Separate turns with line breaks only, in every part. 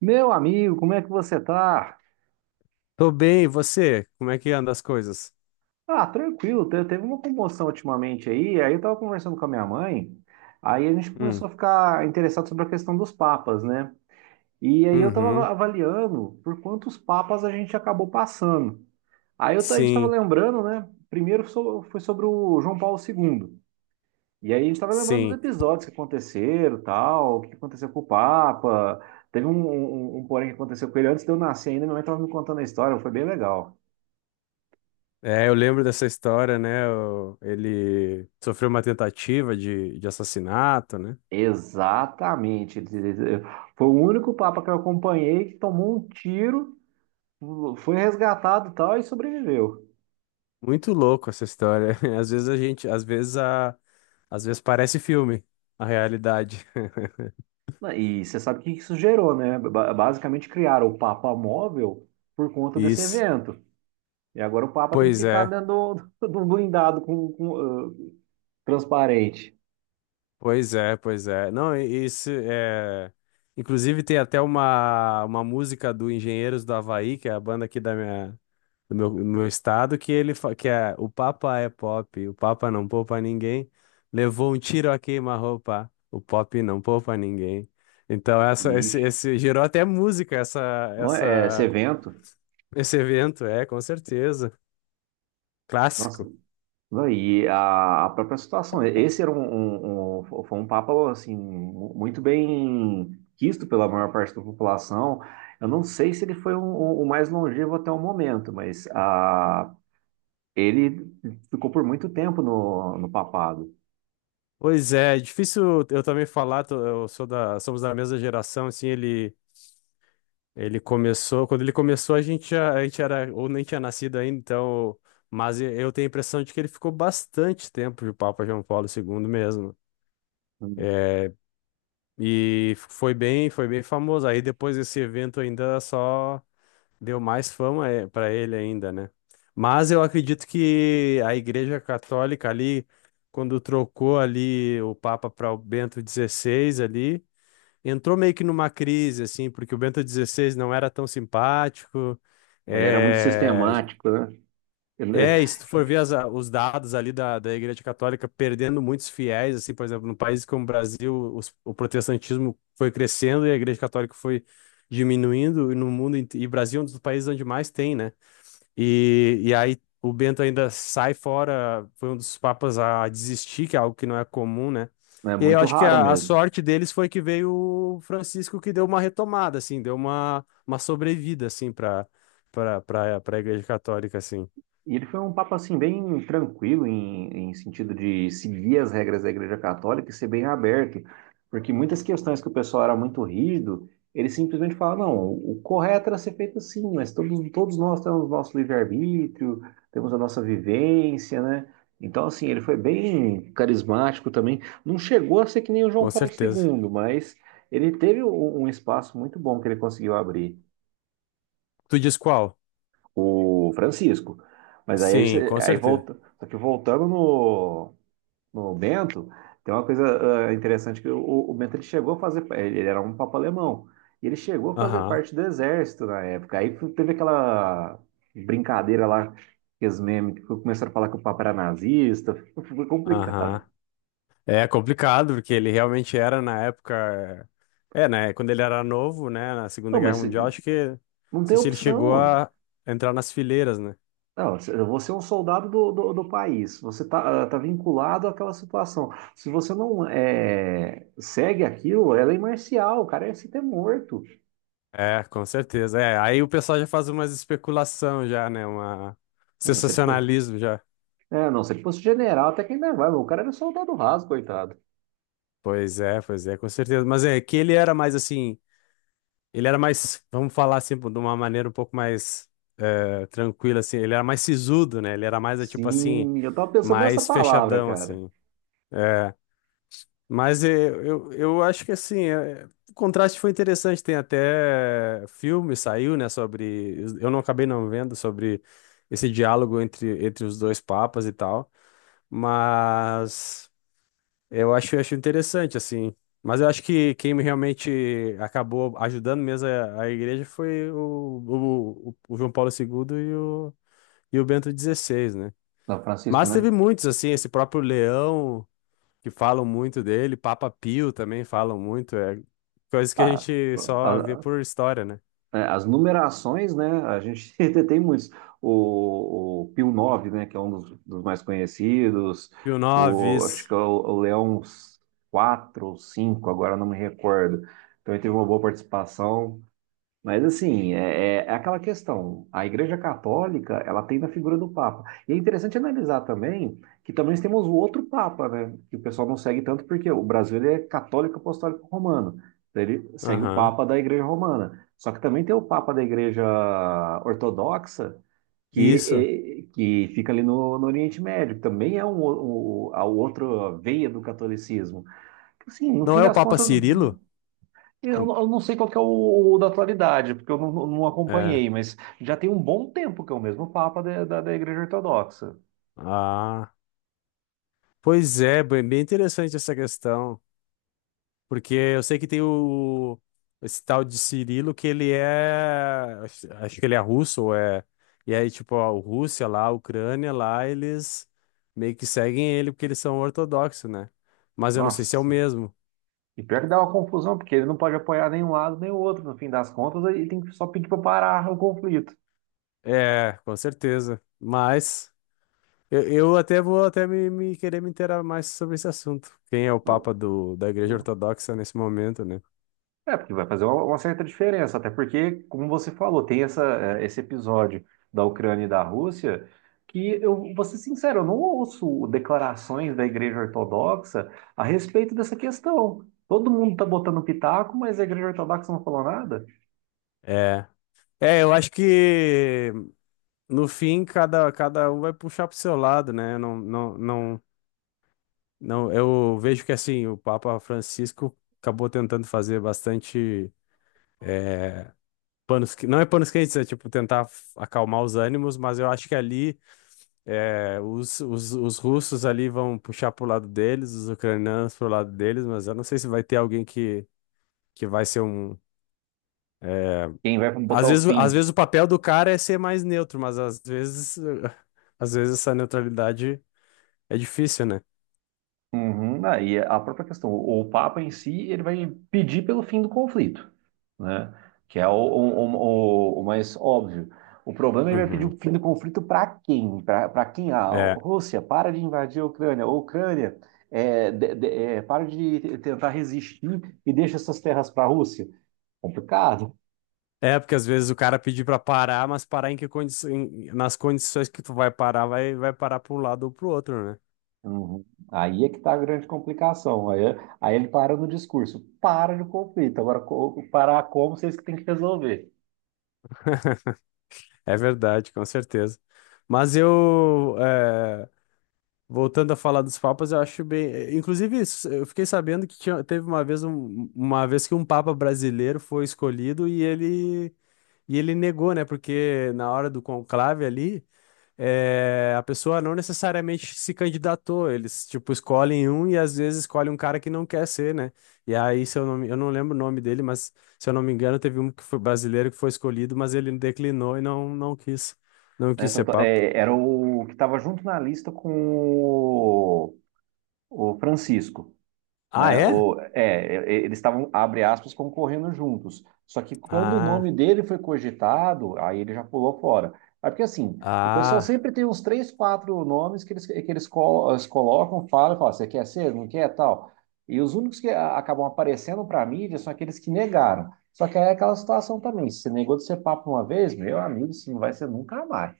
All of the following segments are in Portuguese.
Meu amigo, como é que você tá?
Tô bem, e você? Como é que anda as coisas?
Ah, tranquilo, teve uma comoção ultimamente aí, aí eu tava conversando com a minha mãe, aí a gente começou
Hum,
a ficar interessado sobre a questão dos papas, né? E aí eu tava
uhum,
avaliando por quantos papas a gente acabou passando. A gente estava
sim,
lembrando, né? Primeiro foi sobre o João Paulo II. E aí a gente estava lembrando dos
sim.
episódios que aconteceram, tal, o que aconteceu com o Papa. Teve um porém que aconteceu com ele antes de eu nascer ainda, minha mãe estava me contando a história, foi bem legal.
É, eu lembro dessa história, né? Ele sofreu uma tentativa de assassinato, né?
Exatamente. Foi o único Papa que eu acompanhei que tomou um tiro, foi resgatado e tal, e sobreviveu.
Muito louco essa história. Às vezes a gente, às vezes a, Às vezes parece filme, a realidade.
E você sabe o que isso gerou, né? Basicamente criaram o Papa móvel por conta desse
Isso.
evento. E agora o Papa tem que
Pois
ficar
é.
dentro do blindado com, ah, transparente.
Pois é, pois é. Não, isso é. Inclusive, tem até uma música do Engenheiros do Havaí, que é a banda aqui da do meu estado, que é "O Papa é pop, o Papa não poupa ninguém. Levou um tiro a queima-roupa, o pop não poupa ninguém." Então,
Ixi.
esse gerou até música,
Não é- Esse
essa,
evento,
esse evento, é, com certeza.
nossa.
Clássico.
Não, e a própria situação, esse era um foi um papo assim muito bem quisto pela maior parte da população. Eu não sei se ele foi o mais longevo até o momento, mas ele ficou por muito tempo no papado.
Pois é, é difícil eu também falar, eu sou da, somos da mesma geração, assim, ele. Quando ele começou, a gente era, ou nem tinha nascido ainda, então, mas eu tenho a impressão de que ele ficou bastante tempo de Papa João Paulo II mesmo. É, e foi bem famoso. Aí depois desse evento ainda só deu mais fama é, para ele ainda, né? Mas eu acredito que a Igreja Católica ali, quando trocou ali o Papa para o Bento XVI ali, entrou meio que numa crise, assim, porque o Bento XVI não era tão simpático.
Ele era muito
É,
sistemático, né? Ele
é, e se tu for ver os dados ali da Igreja Católica perdendo muitos fiéis, assim, por exemplo, num país como o Brasil, o protestantismo foi crescendo e a Igreja Católica foi diminuindo, e no mundo, e Brasil é um dos países onde mais tem, né? E aí o Bento ainda sai fora, foi um dos papas a desistir, que é algo que não é comum, né?
é
E aí eu
muito
acho que
raro
a
mesmo.
sorte deles foi que veio o Francisco que deu uma retomada, assim, deu uma sobrevida, assim, para para a Igreja Católica, assim,
E ele foi um papa assim bem tranquilo em, em sentido de seguir as regras da Igreja Católica e ser bem aberto, porque muitas questões que o pessoal era muito rígido, ele simplesmente fala, não, o correto era ser feito assim, mas todos nós temos o nosso livre-arbítrio, temos a nossa vivência, né? Então, assim, ele foi bem carismático também. Não chegou a ser que nem o João
com
Paulo
certeza.
II, mas ele teve um, um espaço muito bom que ele conseguiu abrir
Tu diz qual?
o Francisco. Mas aí,
Sim, com certeza.
volta, só que voltando no Bento, tem uma coisa interessante que o Bento ele chegou a fazer, ele era um papa alemão, e ele chegou a fazer
Aham,
parte do exército na época. Aí teve aquela brincadeira lá, aqueles memes que começaram a falar que o papa era nazista, foi complicado.
aham. É complicado, porque ele realmente era na época. É, né? Quando ele era novo, né? Na Segunda
Não,
Guerra
mas
Mundial, acho que. Não
não tem
sei se ele chegou
opção.
a entrar nas fileiras, né?
Não, eu vou ser um soldado do país. Você tá vinculado àquela situação. Se você não é, segue aquilo, ela é lei marcial. O cara ia se ter morto.
É, com certeza. É, aí o pessoal já faz umas especulação já, né? Uma
Ah, não, se ele for,
sensacionalismo já.
é, não, se ele fosse general, até que ainda vai. Mas o cara era soldado raso, coitado.
Pois é, com certeza. Mas é que ele era mais assim, ele era mais, vamos falar assim, de uma maneira um pouco mais tranquila assim, ele era mais sisudo, né? Ele era mais tipo assim,
Sim, eu tava pensando nessa
mais
palavra,
fechadão
cara.
assim. Mas eu acho que assim, o contraste foi interessante. Tem até filme, saiu, né, sobre. Eu não acabei não vendo sobre esse diálogo entre os dois papas e tal. Mas eu acho interessante, assim. Mas eu acho que quem realmente acabou ajudando mesmo é a igreja foi o João Paulo II e e o Bento XVI, né?
Não, Francisco,
Mas
né?
teve muitos, assim, esse próprio Leão que falam muito dele, Papa Pio também falam muito, é coisa que a
Ah,
gente só vê por história, né?
é, as numerações, né? A gente tem muitos. O Pio nove, né? Que é um dos, dos mais conhecidos.
Pio IX,
O, acho que é o Leão quatro ou cinco, agora não me recordo. Então ele teve uma boa participação. Mas assim, é aquela questão. A Igreja Católica, ela tem na figura do Papa. E é interessante analisar também que também nós temos o outro Papa, né? Que o pessoal não segue tanto porque o Brasil ele é católico apostólico romano. Então ele segue o
aham,
Papa da Igreja Romana. Só que também tem o Papa da Igreja Ortodoxa, que,
isso.
que fica ali no Oriente Médio, que também é a outra veia do catolicismo. Assim, no
Não
fim
é o
das
Papa
contas,
Cirilo? Não-
eu não sei qual que é o da atualidade, porque eu não
É,
acompanhei, mas já tem um bom tempo que é o mesmo Papa da Igreja Ortodoxa.
ah, pois é, bem bem interessante essa questão, porque eu sei que tem o, esse tal de Cirilo que ele é, acho que ele é russo, ou é, e aí tipo, a Rússia lá, a Ucrânia lá, eles meio que seguem ele porque eles são ortodoxos, né? Mas eu não sei se é o
Nossa,
mesmo.
e pior que dá uma confusão, porque ele não pode apoiar nem um lado nem o outro, no fim das contas, aí tem que só pedir para parar o conflito.
É, com certeza. Mas eu até vou até querer me inteirar mais sobre esse assunto. Quem é o Papa do, da Igreja Ortodoxa nesse momento, né?
É, porque vai fazer uma certa diferença, até porque, como você falou, tem essa, esse episódio da Ucrânia e da Rússia, que eu vou ser sincero, eu não ouço declarações da Igreja Ortodoxa a respeito dessa questão. Todo mundo tá botando pitaco, mas a Igreja Ortodoxa não falou nada.
É. É, eu acho que no fim cada um vai puxar pro seu lado, né? Não, não, não, não, eu vejo que assim, o Papa Francisco acabou tentando fazer bastante panos, não é panos quentes, é tipo tentar acalmar os ânimos, mas eu acho que ali É, os russos ali vão puxar pro lado deles, os ucranianos pro lado deles, mas eu não sei se vai ter alguém que vai ser um.
Quem vai botar o
Às
fim?
vezes o papel do cara é ser mais neutro, mas às vezes, às vezes essa neutralidade é difícil, né?
Uhum, aí a própria questão, o Papa em si, ele vai pedir pelo fim do conflito, né? Que é o mais óbvio. O problema é ele vai pedir
Uhum.
o fim do conflito para quem? Para quem? A
É.
Rússia, para de invadir a Ucrânia. A Ucrânia, é, para de tentar resistir e deixa essas terras para a Rússia. Complicado.
É, porque às vezes o cara pedir pra parar, mas parar em que nas condições que tu vai parar, vai parar para um lado ou pro outro, né?
Uhum. Aí é que está a grande complicação. Aí, aí ele para no discurso, para de conflito. Agora, parar como vocês que têm que resolver.
É verdade, com certeza. Mas voltando a falar dos papas, eu acho bem. Inclusive, isso, eu fiquei sabendo que teve uma vez, uma vez que um papa brasileiro foi escolhido e e ele negou, né? Porque na hora do conclave ali, a pessoa não necessariamente se candidatou. Eles, tipo, escolhem um e às vezes escolhem um cara que não quer ser, né? E aí, se eu não, me- eu não lembro o nome dele, mas se eu não me engano, teve um que foi brasileiro que foi escolhido, mas ele declinou e não quis, não
Né?
quis
Então,
ser papa.
é, era o que estava junto na lista com o Francisco.
Ah,
Né?
é?
Ou, é, eles estavam, abre aspas, concorrendo juntos. Só que quando o
Ah.
nome dele foi cogitado, aí ele já pulou fora. É porque assim, o pessoal
Ah,
sempre tem uns três, quatro nomes que eles, eles colocam, falam, falam, você quer ser, não quer, tal. E os únicos que acabam aparecendo para a mídia são aqueles que negaram. Só que aí é aquela situação também, se você negou de ser papo uma vez, meu amigo, isso não vai ser nunca mais,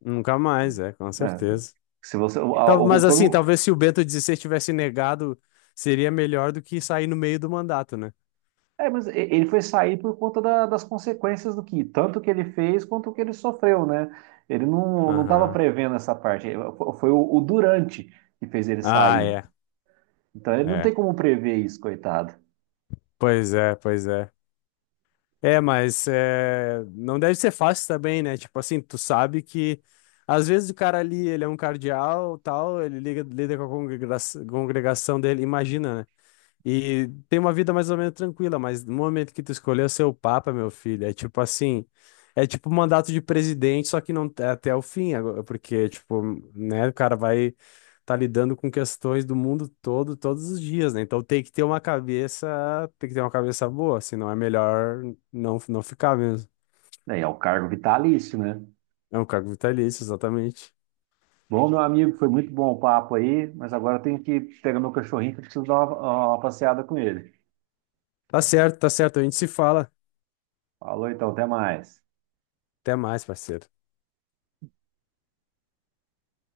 nunca mais, é, com
né?
certeza.
Se você, a- o-
Mas assim,
quando
talvez se o Bento XVI tivesse negado, seria melhor do que sair no meio do mandato, né?
É, mas ele foi sair por conta das consequências do que, tanto que ele fez quanto o que ele sofreu, né? Ele não estava
Aham.
prevendo essa parte. Foi o Durante que fez ele
Ah,
sair.
é.
Então ele não
É.
tem como prever isso, coitado.
Pois é, pois é. É, mas é, não deve ser fácil também, né? Tipo assim, tu sabe que às vezes o cara ali, ele é um cardeal, tal, ele liga, lida com a congregação dele, imagina, né? E tem uma vida mais ou menos tranquila, mas no momento que tu escolheu ser o Papa, meu filho, é tipo assim, é tipo um mandato de presidente, só que não é até o fim, agora, porque, tipo, né, o cara vai tá lidando com questões do mundo todo, todos os dias, né? Então tem que ter uma cabeça, tem que ter uma cabeça boa, senão é melhor não, não ficar mesmo.
É, é o cargo vitalício, né?
É um cargo vitalício, exatamente.
Bom, meu amigo, foi muito bom o papo aí, mas agora eu tenho que pegar meu cachorrinho que eu preciso dar uma passeada com ele.
Tá certo, a gente se fala.
Falou então, até mais.
Até mais, parceiro.